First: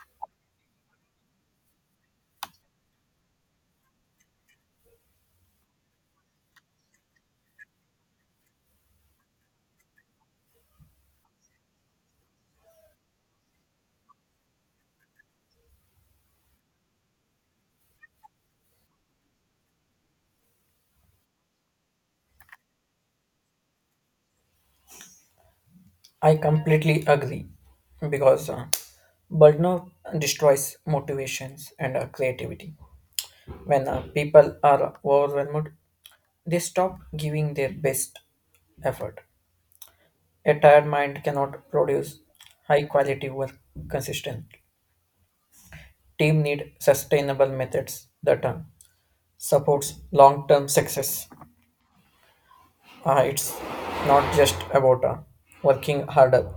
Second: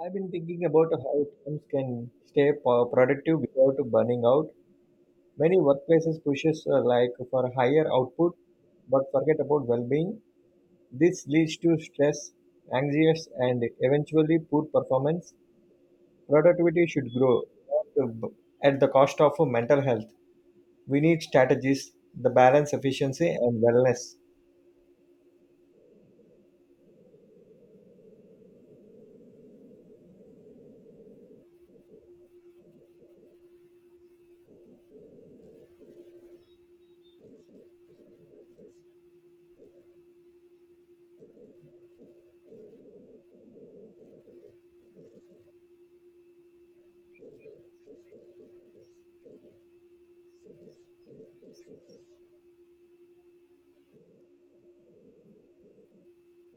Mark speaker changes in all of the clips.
Speaker 1: I've been thinking about how teams can stay productive without burning out. Many workplaces pushes like for higher output, but forget about well-being. This leads to stress, anxiety, and eventually poor performance. Productivity should grow not at the cost of mental health. We need strategies that balance efficiency and wellness.
Speaker 2: I completely agree because burnout destroys motivations and creativity. When people are overwhelmed, they stop giving their best effort. A tired mind cannot produce high quality work consistently. Team need sustainable methods that supports long term success. It's not just about working harder,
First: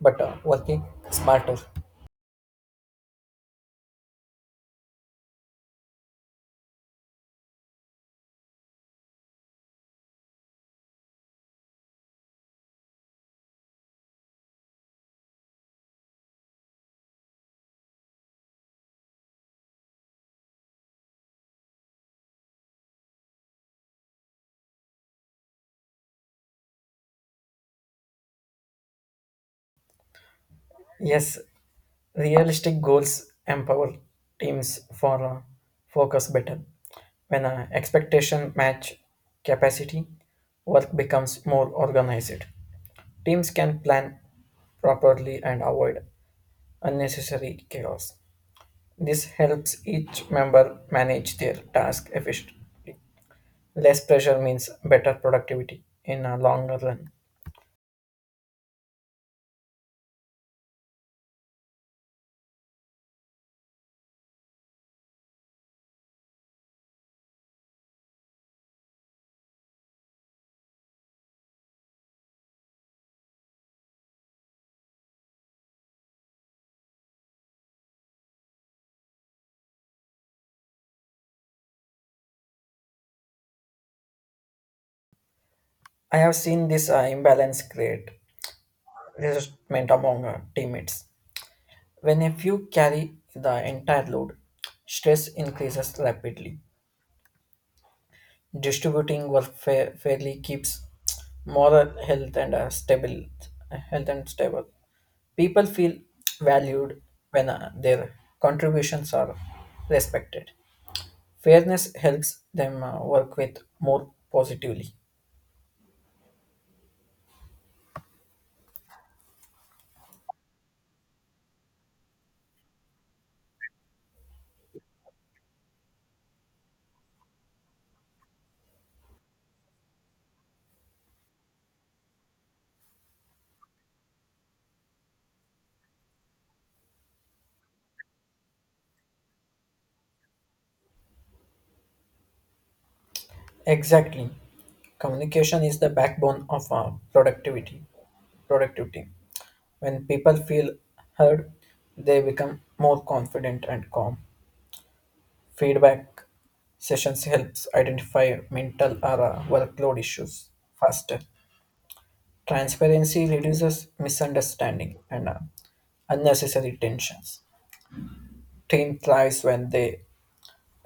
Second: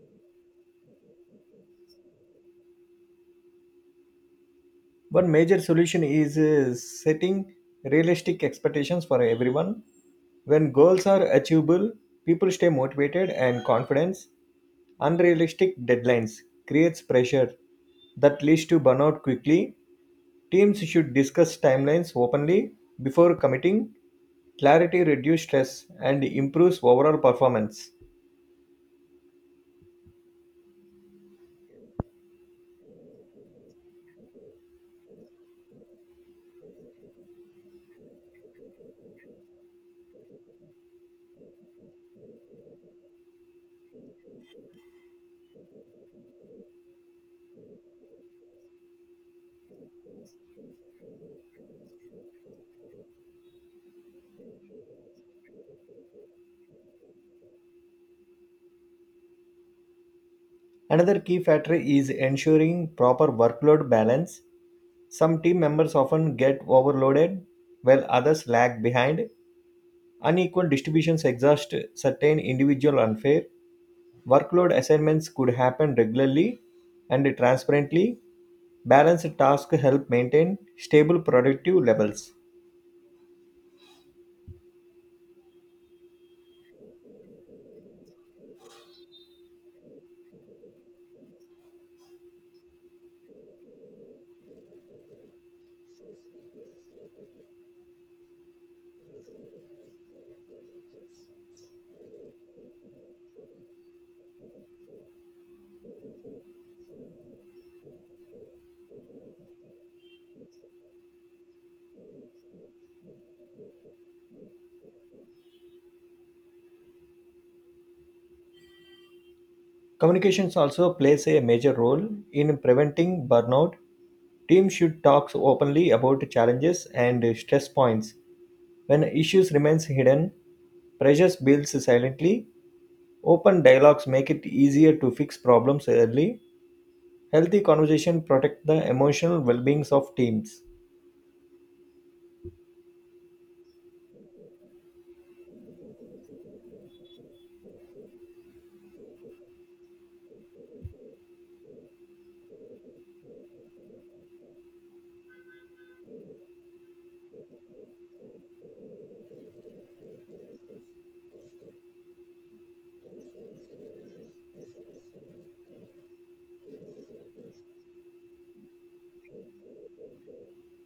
Speaker 2: but working smarter.
Speaker 1: One major solution is setting realistic expectations for everyone. When goals are achievable, people stay motivated and confident. Unrealistic deadlines creates pressure that leads to burnout quickly. Teams should discuss timelines openly before committing. Clarity reduces stress and improves overall performance.
Speaker 2: Yes, realistic goals empower teams for focus better. When expectation match capacity, work becomes more organized. Teams can plan properly and avoid unnecessary chaos. This helps each member manage their task efficiently. Less pressure means better productivity in a longer run.
Speaker 1: Another key factor is ensuring proper workload balance. Some team members often get overloaded while others lag behind. Unequal distributions exhaust certain individual unfair. Workload assignments could happen regularly and transparently. Balanced tasks help maintain stable productive levels.
Speaker 2: I have seen this imbalance create resentment among teammates. When a few carry the entire load, stress increases rapidly. Distributing work fairly keeps moral health and stable. People feel valued when their contributions are respected. Fairness helps them work with more positively.
Speaker 1: Communications also plays a major role in preventing burnout. Teams should talk openly about challenges and stress points. When issues remains hidden, pressure builds silently. Open dialogues make it easier to fix problems early. Healthy conversation protect the emotional well-being of teams.
Speaker 2: Exactly, communication is the backbone of productivity. When people feel heard, they become more confident and calm. Feedback sessions helps identify mental or workload issues faster. Transparency reduces misunderstanding and unnecessary tensions. Team thrives when they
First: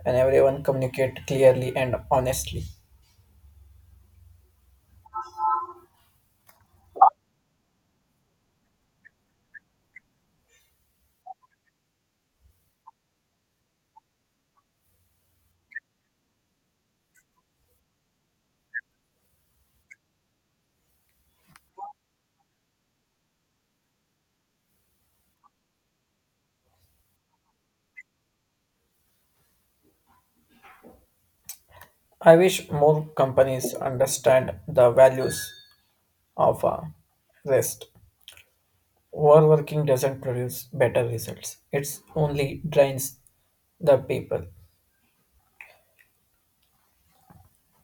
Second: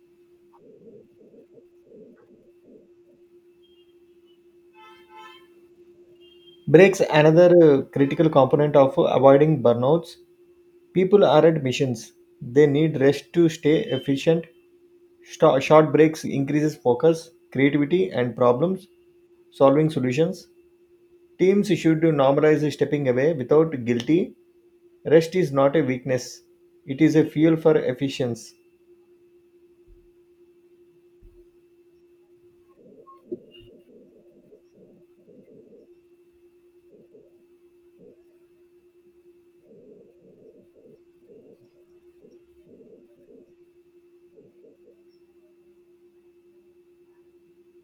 Speaker 2: and everyone communicate clearly and honestly.
Speaker 1: Breaks another critical component of avoiding burnouts. People are at missions. They need rest to stay efficient. Short breaks increases focus, creativity, and problems solving solutions. Teams should normalize stepping away without guilty. Rest is not a weakness; it is a fuel for efficiency.
Speaker 2: I wish more companies understand the values of rest. Overworking doesn't produce better results. It only drains the people.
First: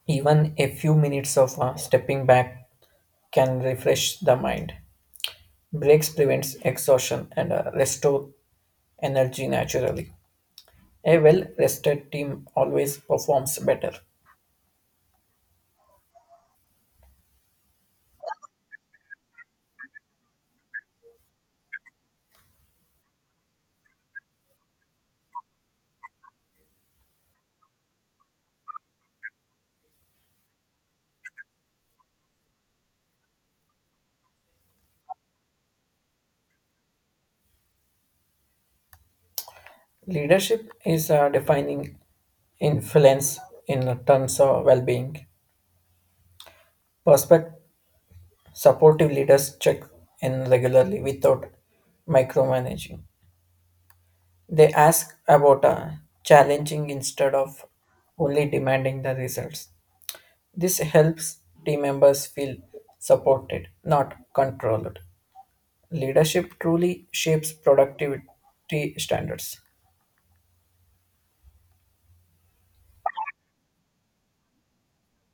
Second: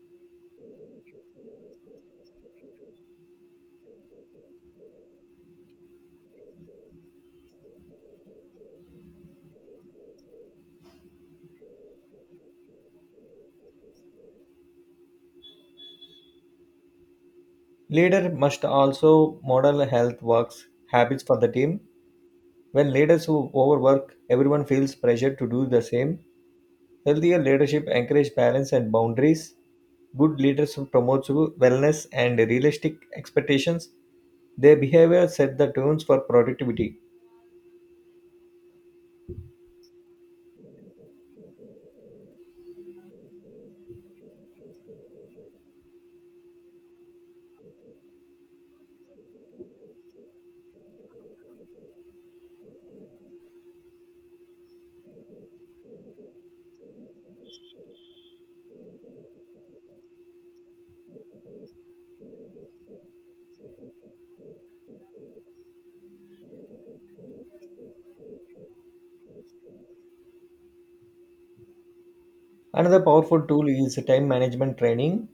Speaker 2: Even a few minutes of stepping back can refresh the mind. Breaks prevents exhaustion and restore energy naturally. A well rested team always performs better.
Speaker 1: Leader must also model health works habits for the team. When leaders who overwork, everyone feels pressure to do the same. Healthier leadership encourages balance and boundaries. Good leaders promote wellness and realistic expectations. Their behavior set the tunes for productivity.
Speaker 2: Leadership is defining influence in terms of well being. Perspect Supportive leaders check in regularly without micromanaging. They ask about challenging instead of only demanding the results. This helps team members feel supported, not controlled. Leadership truly shapes productivity standards.
Speaker 1: Another powerful tool is time management training.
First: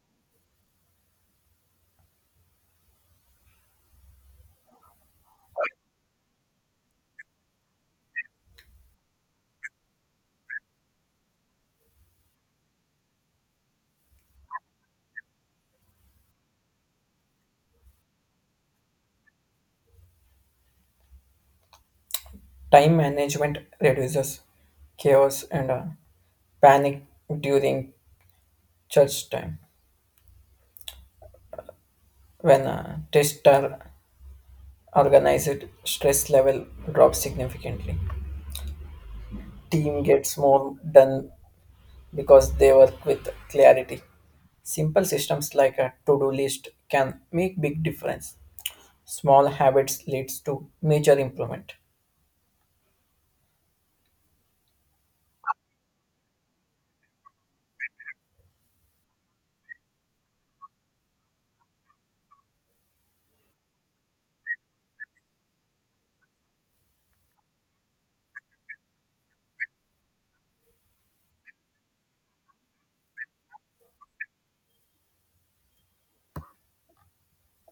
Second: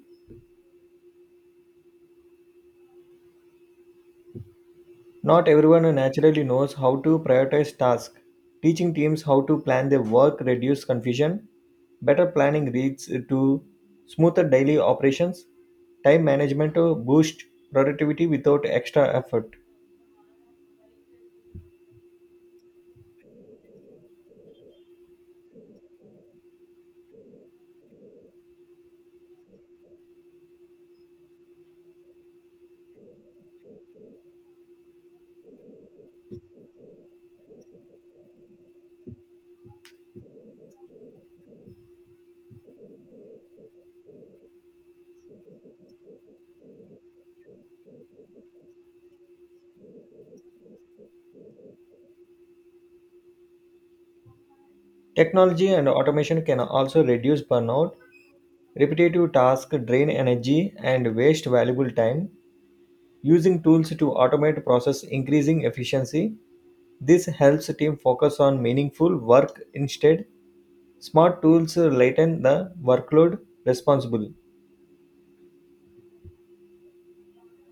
Speaker 1: Not everyone naturally knows how to prioritize tasks. Teaching teams how to plan their work reduces confusion. Better planning leads to smoother daily operations. Time management boosts productivity without extra effort.
Speaker 2: Time management reduces chaos and panic during church time. When tests are organized, stress level drops significantly. Team gets more done because they work with clarity. Simple systems like a to-do list can make big difference. Small habits leads to major improvement.
Speaker 1: Technology and automation can also reduce burnout. Repetitive tasks drain energy and waste valuable time. Using tools to automate process increasing efficiency. This helps team focus on meaningful work instead. Smart tools lighten the workload responsible.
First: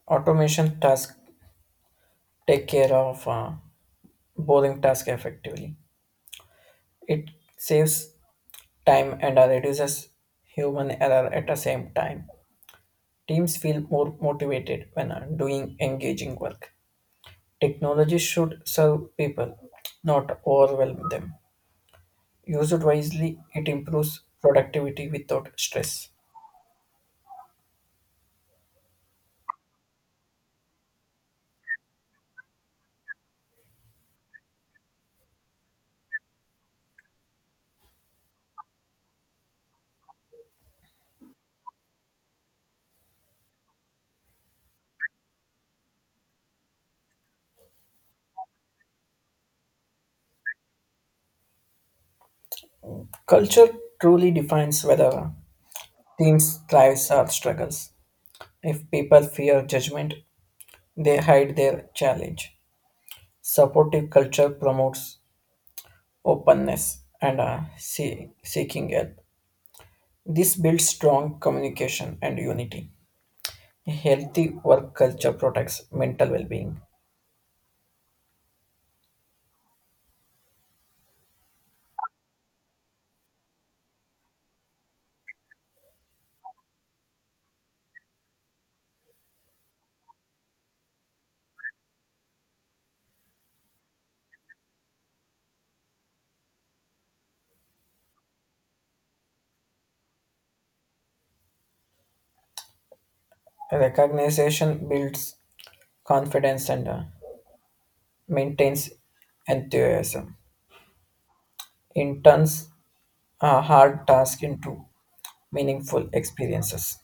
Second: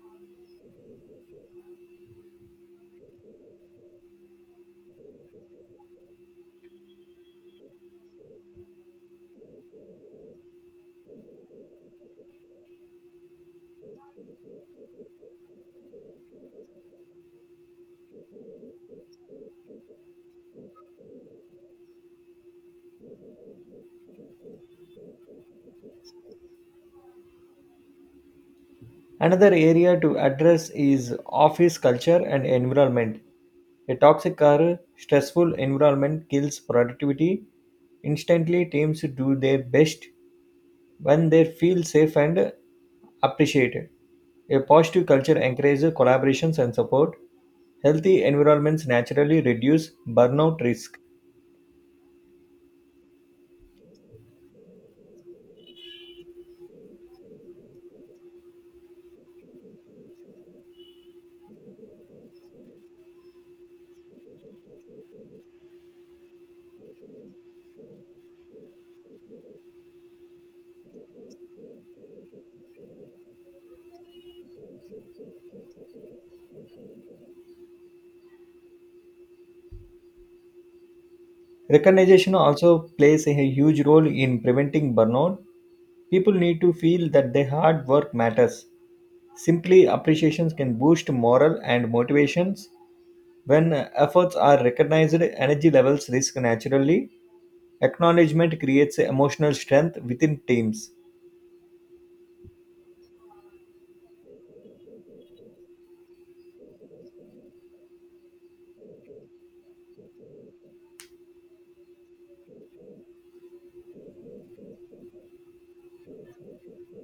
Speaker 2: Automation tasks take care of boring tasks effectively. It saves time and reduces human error at the same time. Teams feel more motivated when doing engaging work. Technology should serve people, not overwhelm them. Used wisely, it improves productivity without stress.
Speaker 1: Another area to address is office culture and environment. A toxic or stressful environment kills productivity. Instantly, teams do their best when they feel safe and appreciated. A positive culture encourages collaborations and support. Healthy environments naturally reduce burnout risk.
Speaker 2: Culture truly defines whether teams thrives or struggles. If people fear judgment, they hide their challenge. Supportive culture promotes openness and seeking help. This builds strong communication and unity. A healthy work culture protects mental well-being.
Speaker 1: Recognition also plays a huge role in preventing burnout. People need to feel that their hard work matters. Simply appreciations can boost morale and motivations. When efforts are recognized, energy levels rise naturally. Acknowledgement creates emotional strength within teams.
Speaker 2: Recognition builds confidence and maintains enthusiasm. In turns a hard task into meaningful experiences.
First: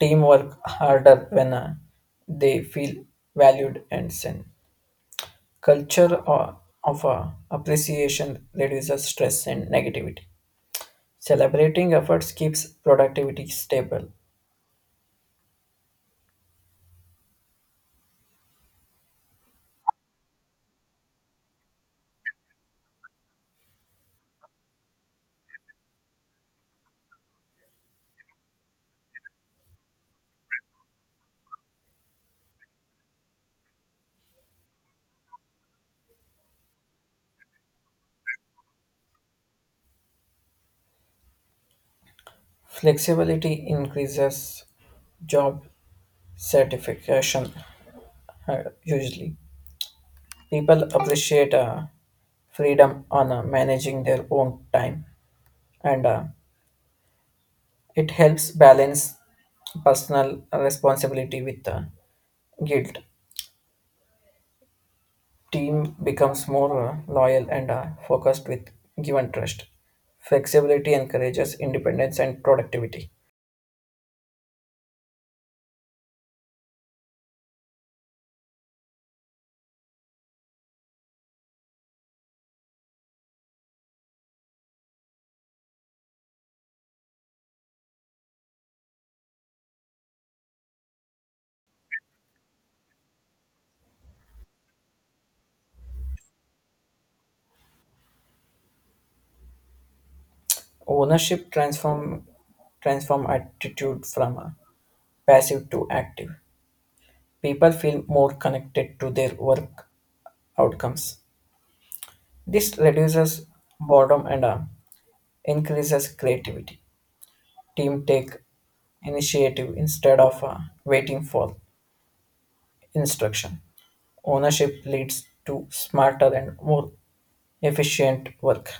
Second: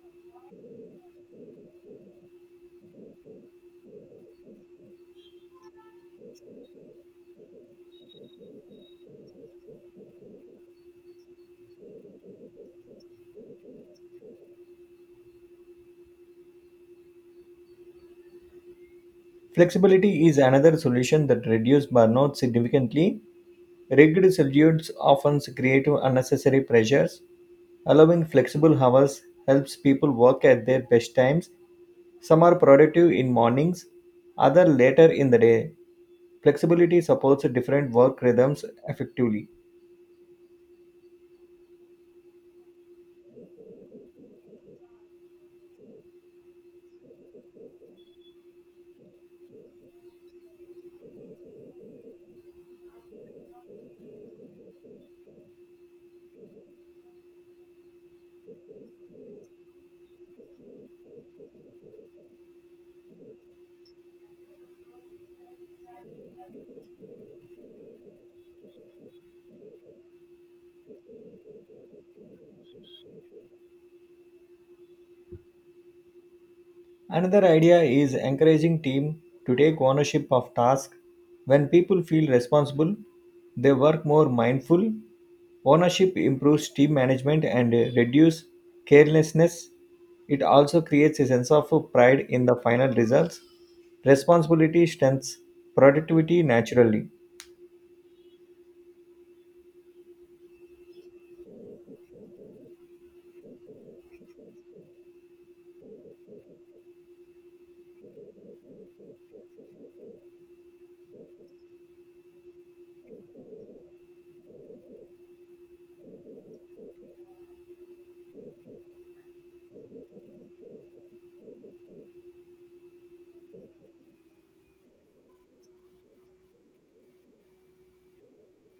Speaker 2: Team work harder when they feel valued and seen. Culture of appreciation reduces stress and negativity. Celebrating efforts keeps productivity stable.
Speaker 1: Flexibility is another solution that reduces burnout significantly. Rigid schedules often create unnecessary pressures. Allowing flexible hours helps people work at their best times. Some are productive in mornings, others later in the day. Flexibility supports different work rhythms effectively.
Speaker 2: Flexibility increases job satisfaction usually. People appreciate freedom on managing their own time and it helps balance personal responsibility with guilt. Team becomes more loyal and focused with given trust. Flexibility encourages independence and productivity.
Speaker 1: Another idea is encouraging team to take ownership of tasks. When people feel responsible, they work more mindful. Ownership improves team management and reduce carelessness. It also creates a sense of pride in the final results. Responsibility strengthens productivity naturally.
Speaker 2: Ownership transform attitude from passive to active. People feel more connected to their work outcomes. This reduces boredom and increases creativity. Team take initiative instead of waiting for instruction. Ownership leads to smarter and more efficient work.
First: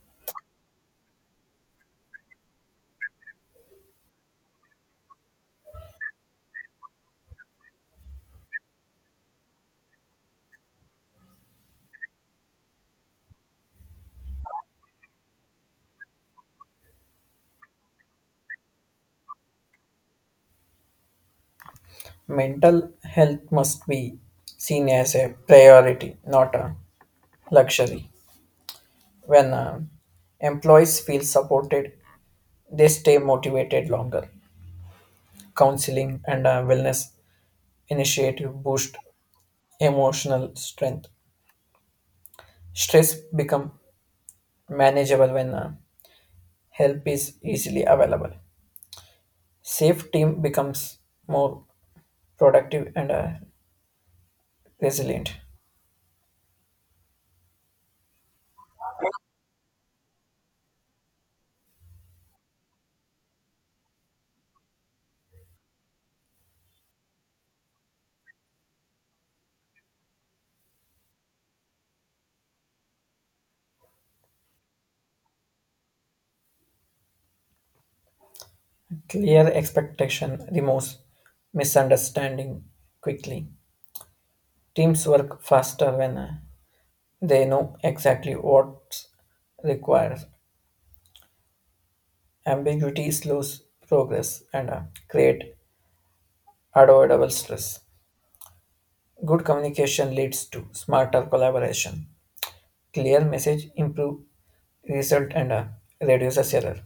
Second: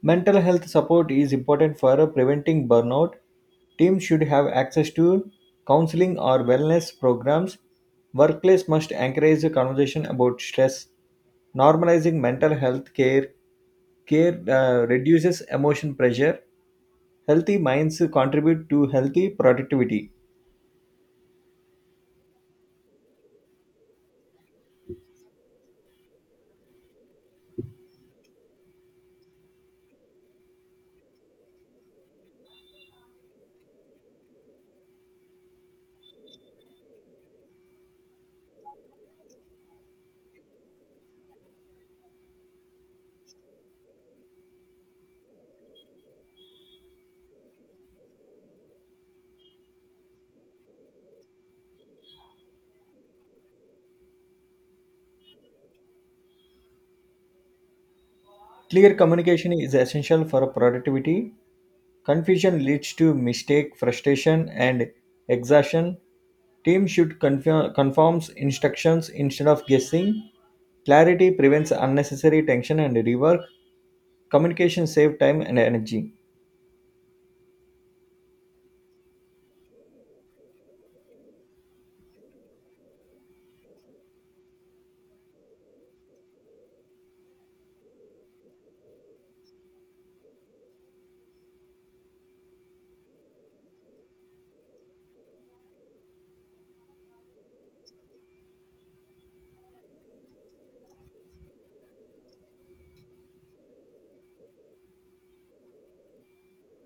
Speaker 1: Mental health support is important for preventing burnout. Teams should have access to counseling or wellness programs. Workplace must encourage a conversation about stress. Normalizing mental health care reduces emotion pressure. Healthy minds contribute to healthy productivity.
Speaker 2: Mental health must be seen as a priority, not a luxury. When employees feel supported, they stay motivated longer. Counseling and wellness initiative boost emotional strength. Stress become manageable when help is easily available. Safe team becomes more productive and resilient.
Speaker 1: Clear communication is essential for productivity. Confusion leads to mistake, frustration, and exhaustion. Teams should confirm conforms instructions instead of guessing. Clarity prevents unnecessary tension and rework. Communication saves time and energy.
Speaker 2: Clear expectation removes misunderstanding quickly. Teams work faster when they know exactly what's required. Ambiguity slows progress and create avoidable stress. Good communication leads to smarter collaboration. Clear message improve result and reduces error.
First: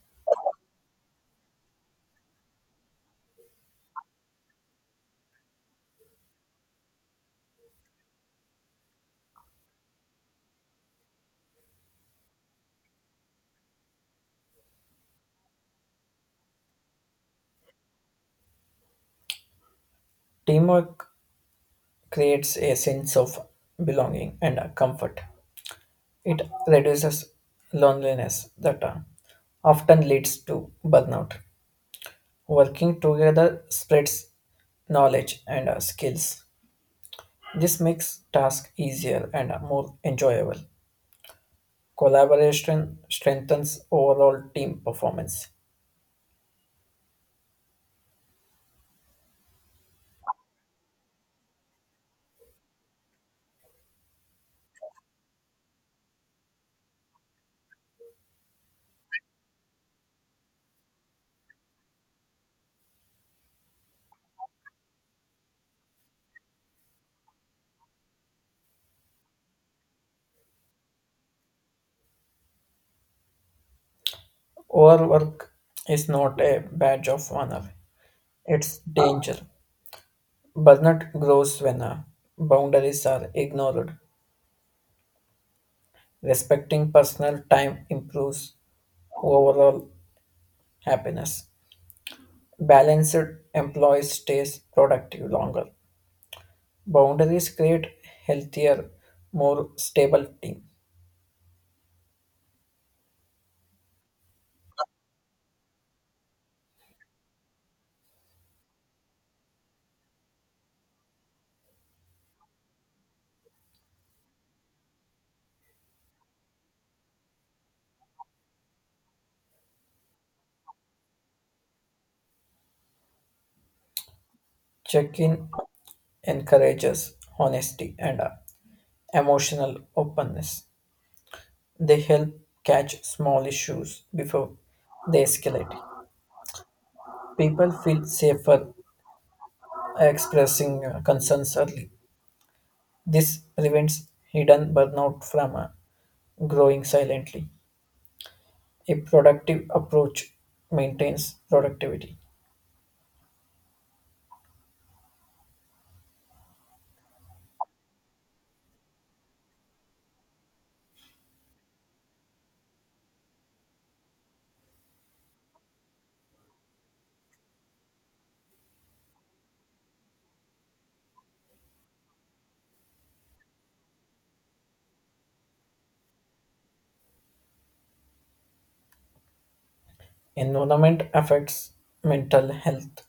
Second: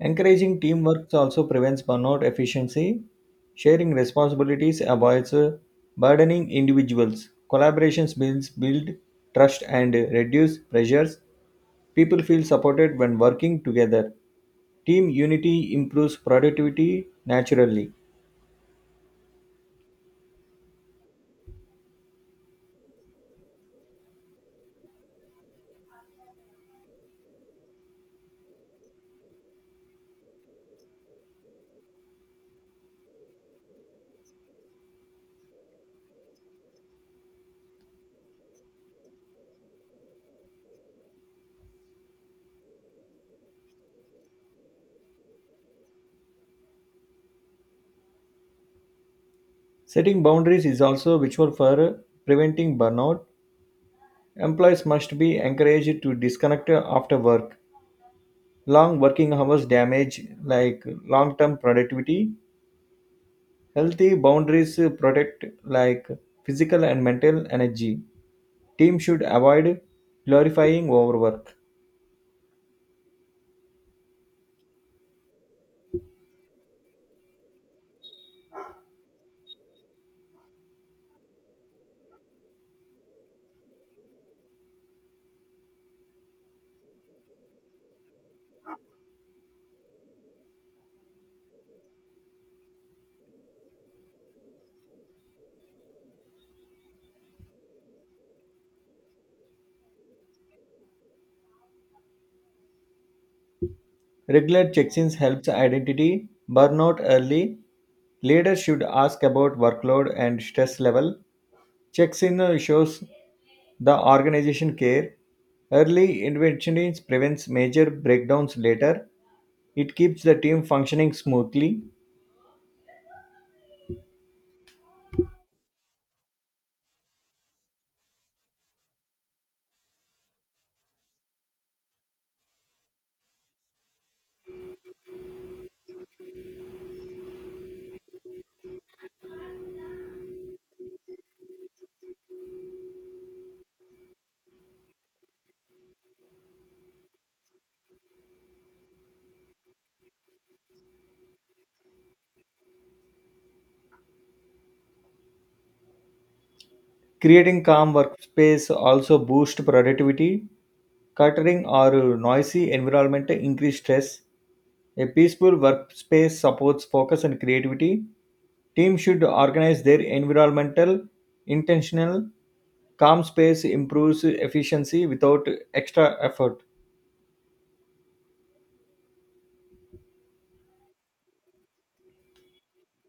Speaker 1: Encouraging teamwork also prevents burnout efficiency. Sharing responsibilities avoids burdening individuals. Collaborations build trust and reduce pressures. People feel supported when working together. Team unity improves productivity naturally.
Speaker 2: Teamwork creates a sense of belonging and comfort. It reduces loneliness that often leads to burnout. Working together spreads knowledge and skills. This makes tasks easier and more enjoyable. Collaboration strengthens overall team performance.
Speaker 1: Setting boundaries is also virtual for preventing burnout. Employees must be encouraged to disconnect after work. Long working hours damage like long-term productivity. Healthy boundaries protect like physical and mental energy. Team should avoid glorifying overwork.
Speaker 2: Overwork is not a badge of honor, it's danger. Burnout grows when boundaries are ignored. Respecting personal time improves overall happiness. Balanced employees stays productive longer. Boundaries create healthier, more stable team.
Speaker 1: Regular check-ins helps identity burnout early. Leaders should ask about workload and stress level. Checks-in shows the organization care. Early intervention prevents major breakdowns later. It keeps the team functioning smoothly.
Speaker 2: Check-in encourages honesty and emotional openness. They help catch small issues before they escalate. People feel safer expressing concerns early. This prevents hidden burnout from growing silently. A productive approach maintains productivity.
Speaker 1: Creating calm workspace also boosts productivity. Cluttering or noisy environment increase stress. A peaceful workspace supports focus and creativity. Teams should organize their environmental intentional calm space improves efficiency without extra effort.
Speaker 2: Environment affects mental health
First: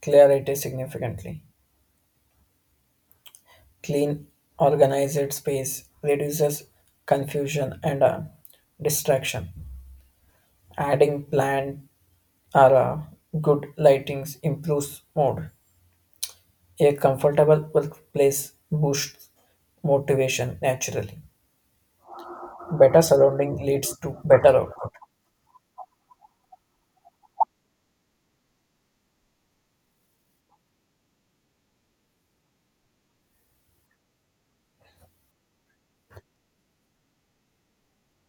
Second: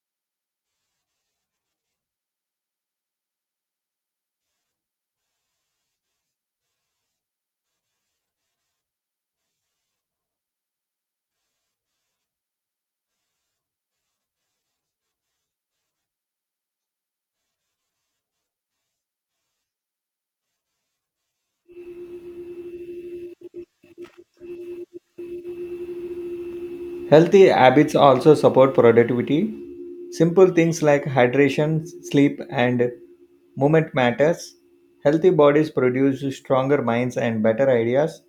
Speaker 2: clarity significantly. Clean, organized space reduces confusion and distraction. Adding plant or good lightings improves mood. A comfortable workplace boosts motivation naturally. Better surrounding leads to better output.
Speaker 1: Healthy habits also support productivity. Simple things like hydration, sleep, and movement matters. Healthy bodies produce stronger minds and better ideas.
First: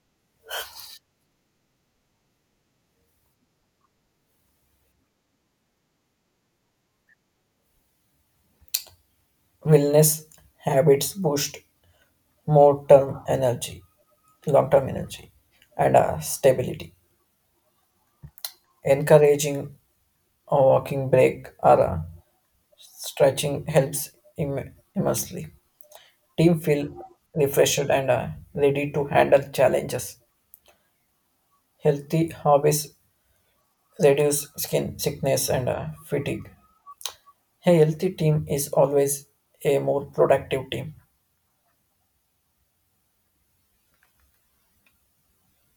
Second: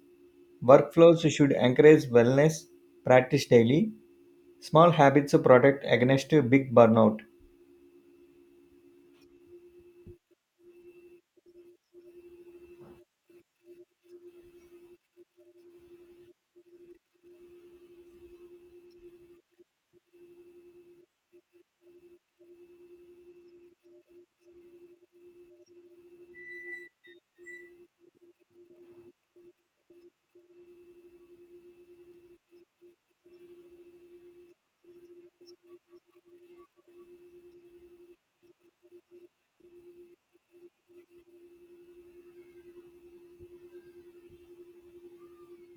Speaker 1: Workflows should encourage wellness, practice daily. Small habits protect against big burnout.
Speaker 2: Wellness habits boost more term energy, long term energy, and stability. Encouraging a walking break or a stretching helps immensely. Team feel refreshed and ready to handle challenges. Healthy hobbies reduce skin sickness and fatigue. A healthy team is always a more productive team.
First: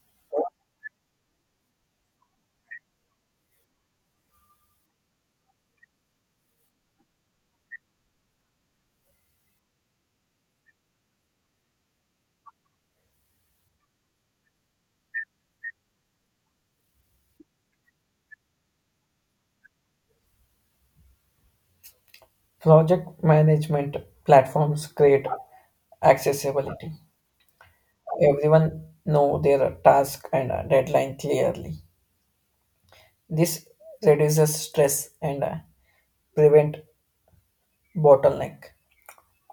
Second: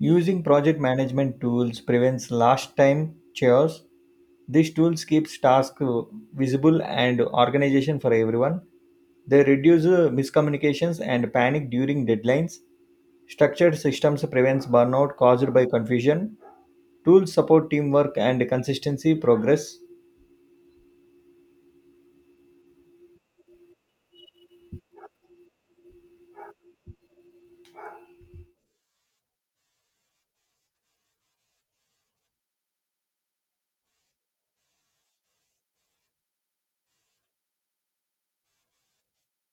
Speaker 1: Using project management tools prevents last time chores. These tools keeps tasks visible and organization for everyone. They reduce miscommunications and panic during deadlines. Structured systems prevents burnout caused by confusion. Tools support teamwork and consistency progress.
Speaker 2: Project management platforms create accessibility. Everyone know their task and deadline clearly. This reduces stress and prevent bottleneck.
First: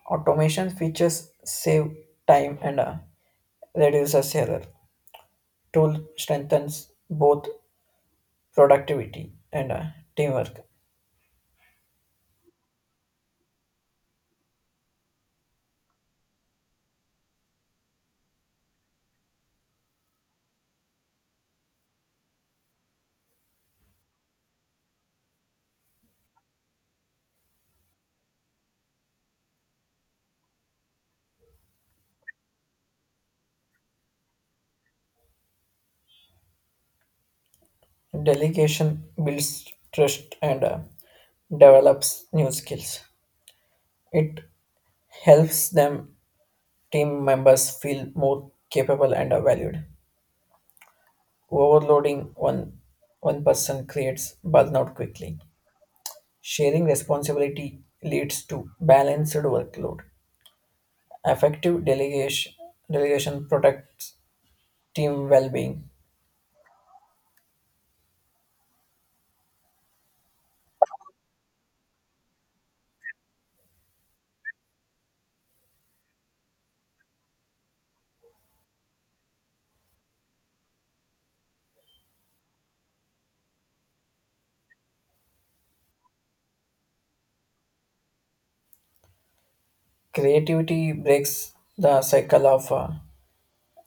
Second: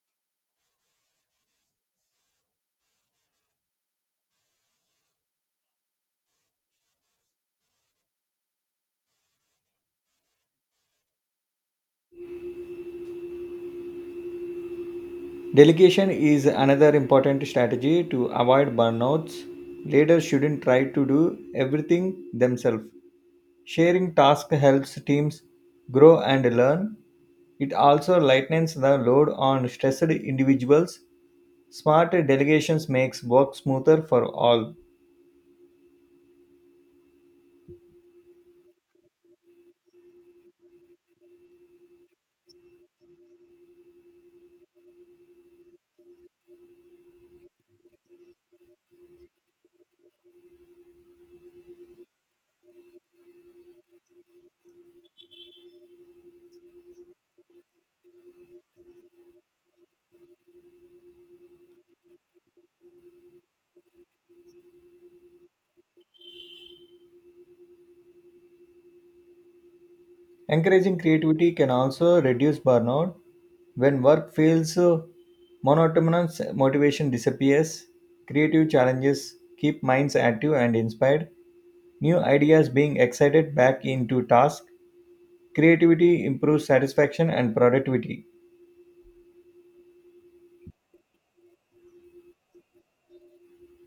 Speaker 2: Automation features save time and reduces error. Tool strengthens both productivity and teamwork.
Speaker 1: Delegation is another important strategy to avoid burnouts. Leaders shouldn't try to do everything themselves. Sharing tasks helps teams grow and learn. It also lightens the load on stressed individuals. Smart delegations makes work smoother for all.
Speaker 2: Delegation builds trust and develops new skills. It helps them team members feel more capable and valued. Overloading one person creates burnout quickly. Sharing responsibility leads to balanced workload. Effective delegation protects team well-being.
Speaker 1: Encouraging creativity can also reduce burnout. When work feels monotonous, motivation disappears. Creative challenges keep minds active and inspired. New ideas being excited back into task. Creativity improves satisfaction and productivity.
Speaker 2: Creativity breaks the cycle of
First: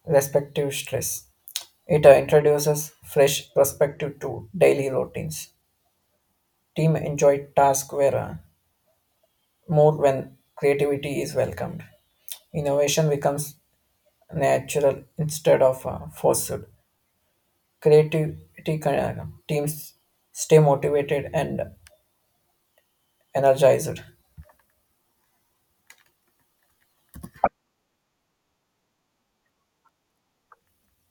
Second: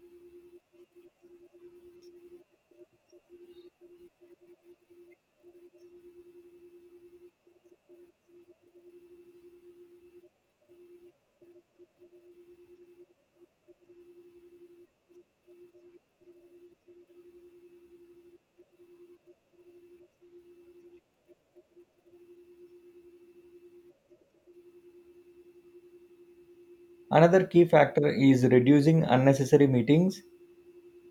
Speaker 2: respective stress. It introduces fresh perspective to daily routines. Team enjoy tasks where more when creativity is welcomed. Innovation becomes natural instead of forced. Creativity uh, teams stay motivated and energized.
Speaker 1: Another key factor is reducing unnecessary meetings.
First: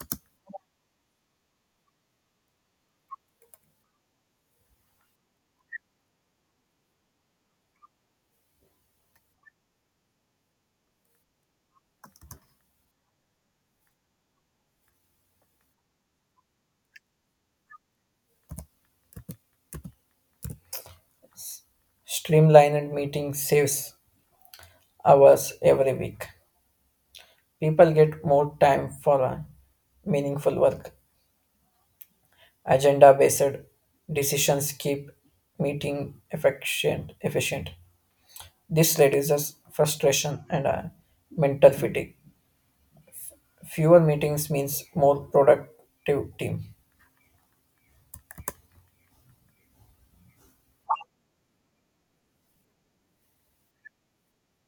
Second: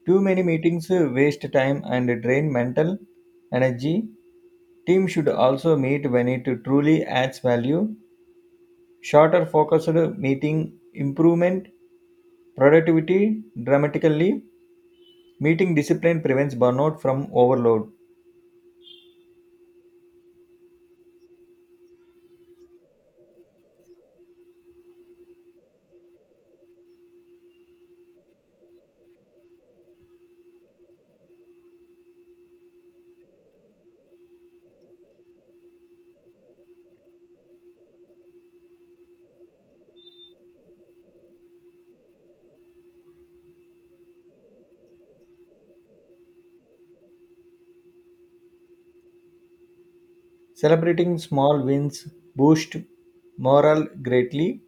Speaker 1: Too many meetings waste time and drain mental energy. Team should also meet when it truly adds value. Shorter focused meeting improvement productivity dramatically. Meeting discipline prevents burnout from overload.
Speaker 2: Streamlined meeting saves hours every week. People get more time for meaningful work. Agenda based decisions keep meeting efficient. This reduces frustration and mental fatigue. Fewer meetings means more productive team.
Speaker 1: Celebrating small wins boosts morale greatly.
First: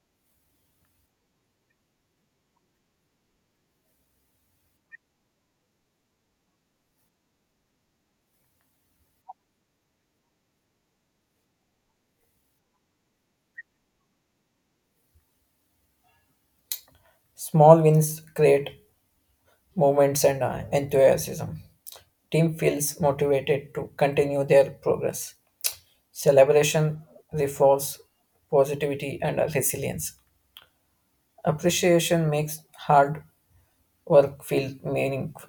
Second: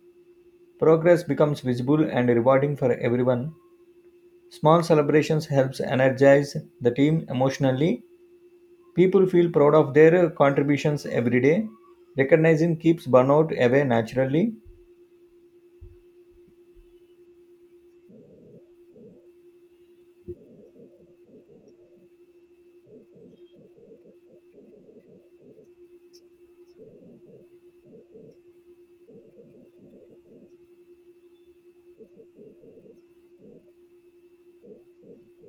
Speaker 1: Progress becomes visible and rewarding for everyone. Small celebrations helps energize the team emotionally. People feel proud of their contributions every day. Recognizing keeps burnout away naturally.
Speaker 2: Small wins create movements and enthusiasm. Team feels motivated to continue their progress. Celebration reinforces positivity and resilience. Appreciation makes hard work feel meaningful.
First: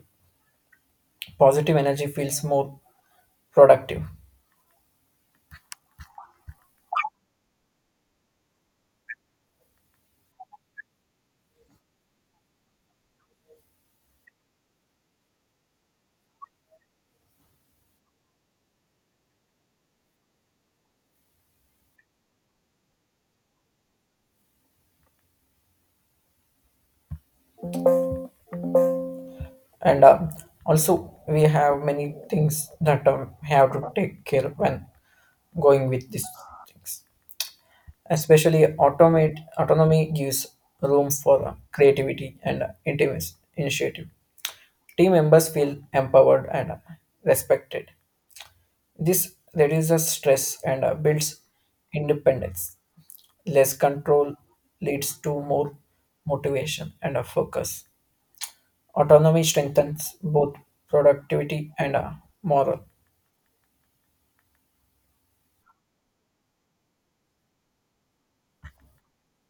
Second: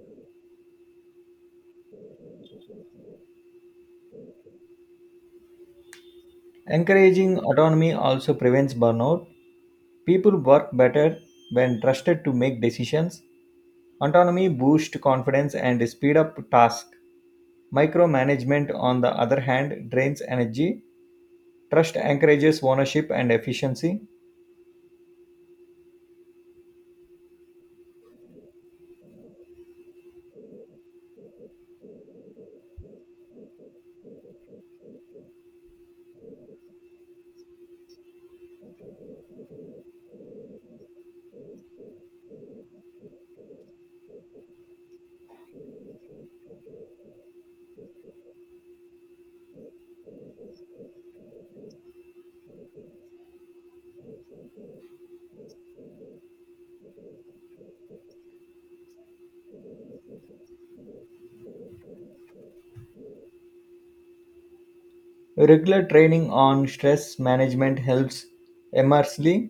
Speaker 2: Positive energy feels more productive.
Speaker 1: Encouraging autonomy also prevents burnout. People work better when trusted to make decisions. Autonomy boosts confidence and speed up tasks. Micromanagement, on the other hand, drains energy. Trust encourages ownership and efficiency.
Speaker 2: And also, we have many things that have to take care when going with these things. Especially, automate autonomy gives room for creativity and intimacy initiative. Team members feel empowered and respected. This reduces stress and builds independence. Less control leads to more motivation and a focus. Autonomy strengthens both productivity and moral.
Speaker 1: Regular training on stress management helps immensely.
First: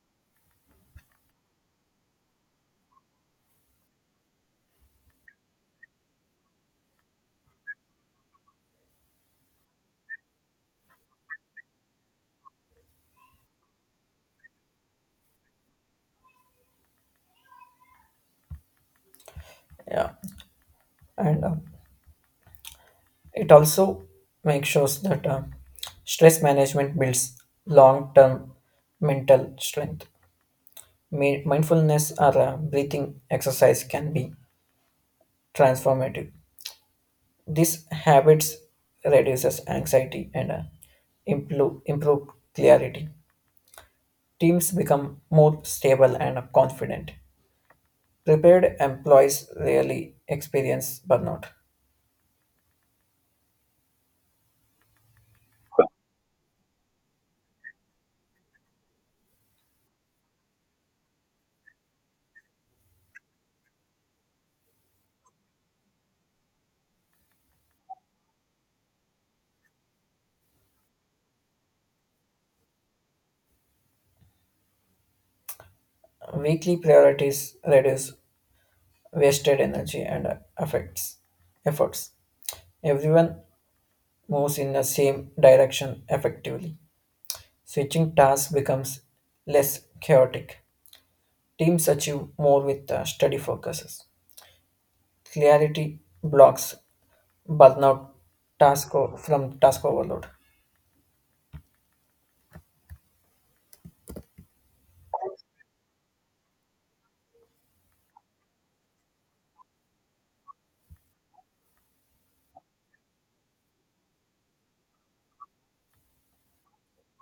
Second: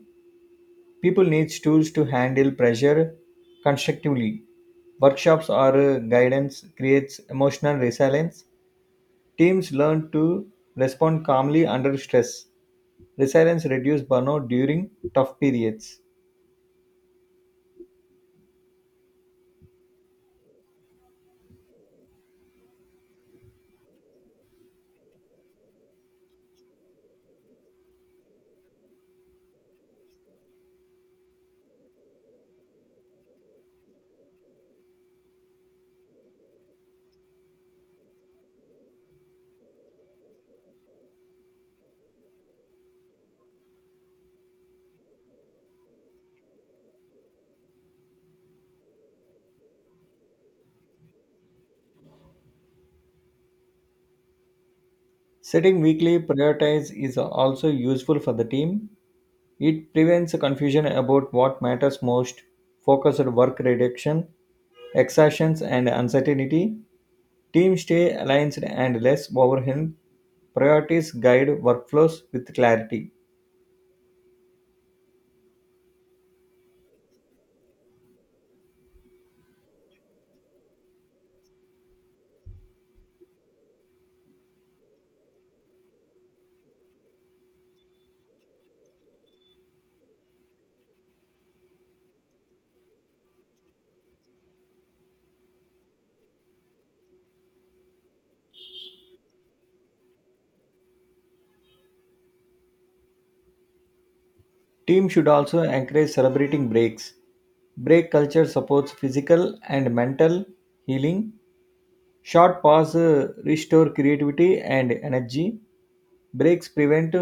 Speaker 1: People need tools to handle pressure constructively. Workshops or guidance creates emotional resilience. Teams learn to respond calmly under stress. Resilience reduces burnout during tough periods.
Speaker 2: Yeah, and it also makes sure that stress management builds long-term mental strength. Mindfulness or breathing exercise can be transformative. These habits reduces anxiety and improve clarity. Teams become more stable and confident. Prepared employees rarely experience burnout.
Speaker 1: Setting weekly priorities is also useful for the team. It prevents confusion about what matters most, focused work reduction, exhaustions, and uncertainty. Teams stay aligned and less overwhelmed. Priorities guide workflows with clarity.
Speaker 2: Weekly priorities reduce wasted energy and affects efforts. Everyone moves in the same direction effectively. Switching tasks becomes less chaotic. Teams achieve more with steady focuses. Clarity blocks burnout from task overload.
Speaker 1: Teams should also encourage celebrating breaks. Break culture supports physical and mental healing. Short pauses restore creativity and energy. Breaks prevent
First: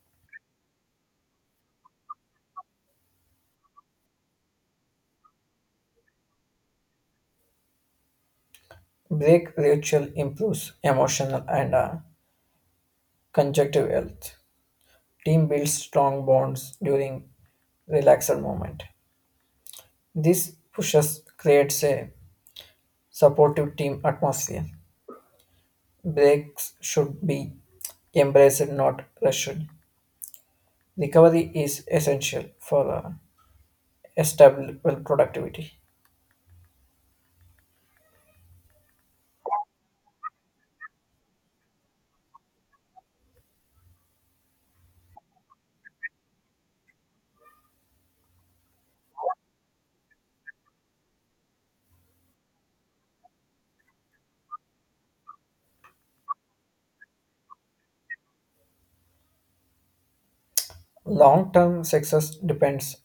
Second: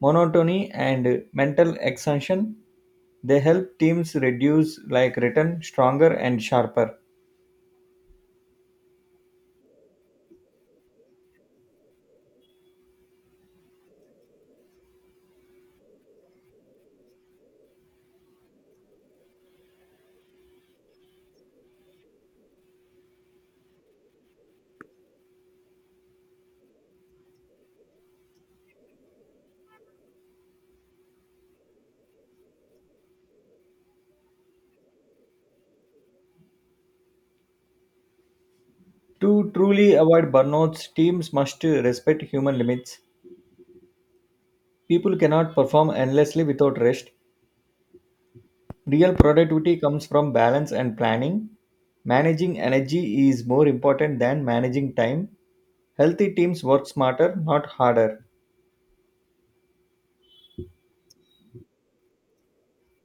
Speaker 1: monotony and mental exhaustion. They help teams reduce like return stronger and sharper.
Speaker 2: Break ritual improves emotional and conjunctive health. Team builds strong bonds during relaxed moment. This pushes creates a supportive team atmosphere. Breaks should be embraced, not rushed. Recovery is essential for stable productivity.
Speaker 1: To truly avoid burnouts, teams must respect human limits. People cannot perform endlessly without rest. Real productivity comes from balance and planning. Managing energy is more important than managing time. Healthy teams work smarter, not harder.
Speaker 2: Long-term success depends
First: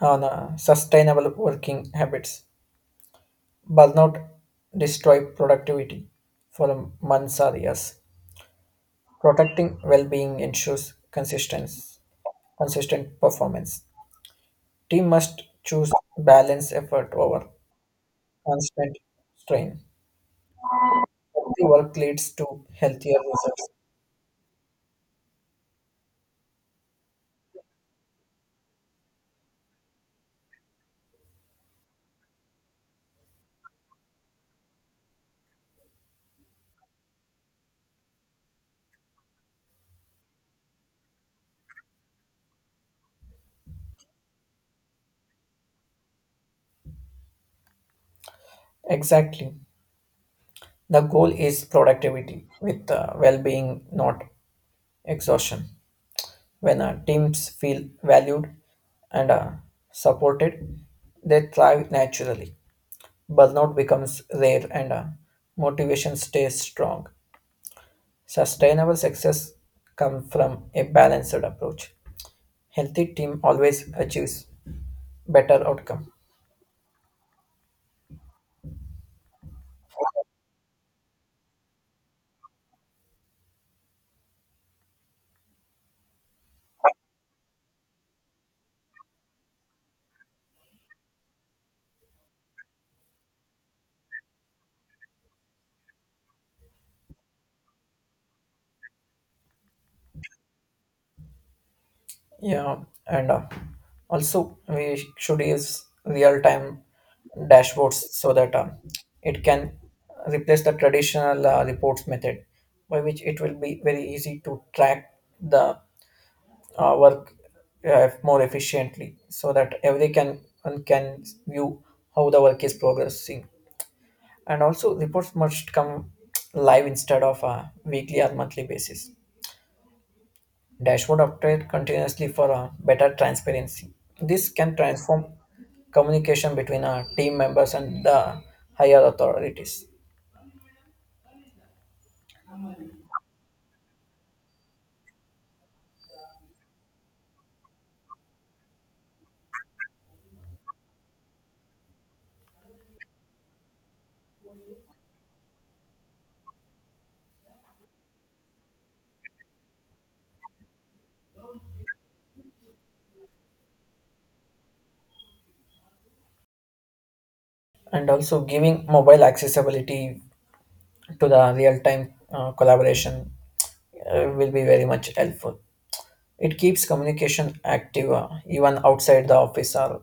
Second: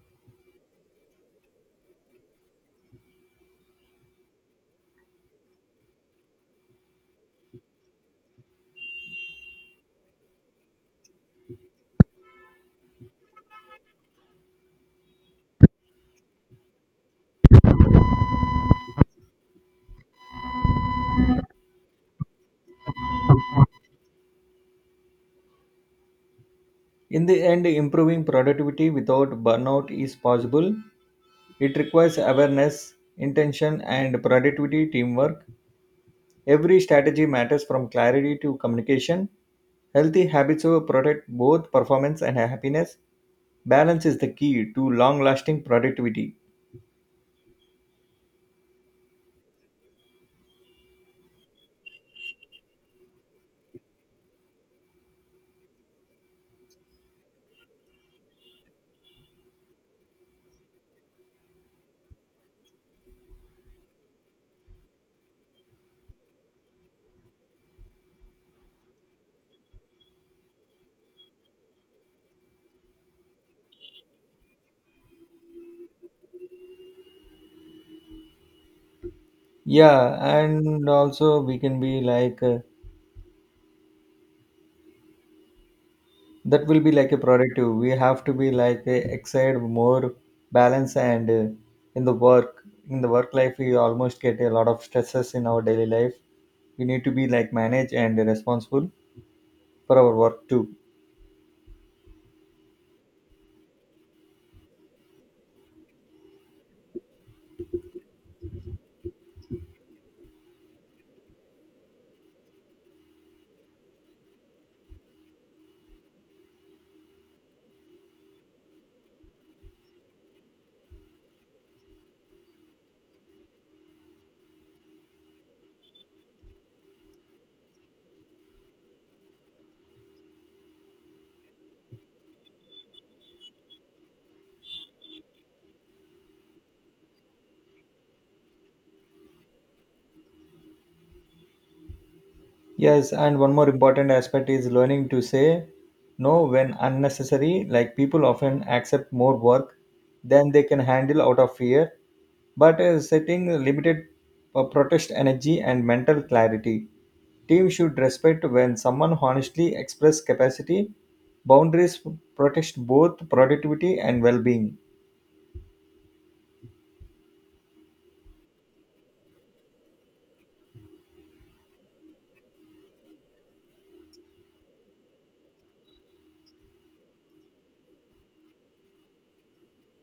Speaker 2: on sustainable working habits. Burnout destroy productivity for months or years. Protecting well-being ensures consistent performance. Team must choose balance effort over constant strain. Healthy work leads to healthier results.
Speaker 1: In the end, improving productivity without burnout is possible. It requires awareness, intention, and productivity teamwork. Every strategy matters from clarity to communication. Healthy habits will protect both performance and happiness. Balance is the key to long lasting productivity.
Speaker 2: Exactly. The goal is productivity with well-being, not exhaustion. When teams feel valued and supported, they thrive naturally. Burnout becomes rare and motivation stays strong. Sustainable success comes from a balanced approach. Healthy team always achieves better outcome.
Speaker 1: Yeah, and also we can be like that will be like a productive, we have to be like a excited more balance and in the work life. We almost get a lot of stresses in our daily life. We need to be like manage and responsible for our work too.
Speaker 2: Yeah, and also we should use real-time dashboards so that it can replace the traditional reports method, by which it will be very easy to track the work more efficiently, so that every can one can view how the work is progressing. And also reports must come live instead of a weekly or monthly basis. Dashboard update continuously for a better transparency. This can transform communication between our team members and the higher authorities.
Speaker 1: Yes, and one more important aspect is learning to say no when unnecessary. Like people often accept more work than they can handle out of fear, but setting limited protest energy and mental clarity. Team should respect when someone honestly express capacity. Boundaries protect both productivity and well-being.
Speaker 2: And also giving mobile accessibility to the real-time collaboration will be very much helpful. It keeps communication active even outside the office or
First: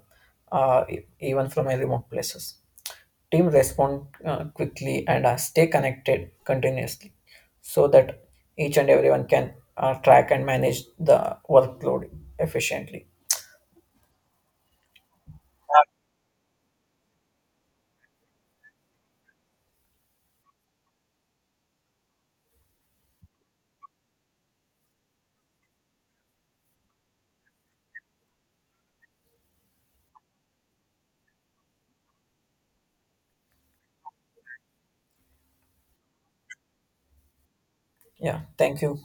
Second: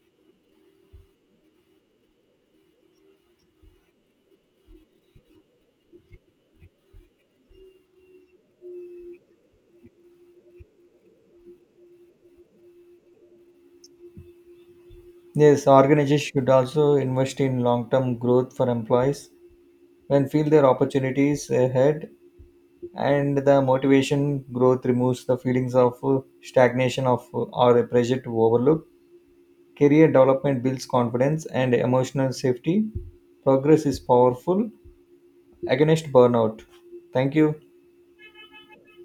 Speaker 2: even from a remote places. Team respond quickly and stay connected continuously, so that each and everyone can track and manage the workload efficiently.
Speaker 1: Yes, organizations should also invest in long-term growth for employees when feel their opportunities ahead, and the motivation growth removes the feelings of stagnation of or a pressure to overlook. Career development builds confidence and emotional safety. Progress is powerful against burnout. Thank you.
Speaker 2: Yeah, thank you.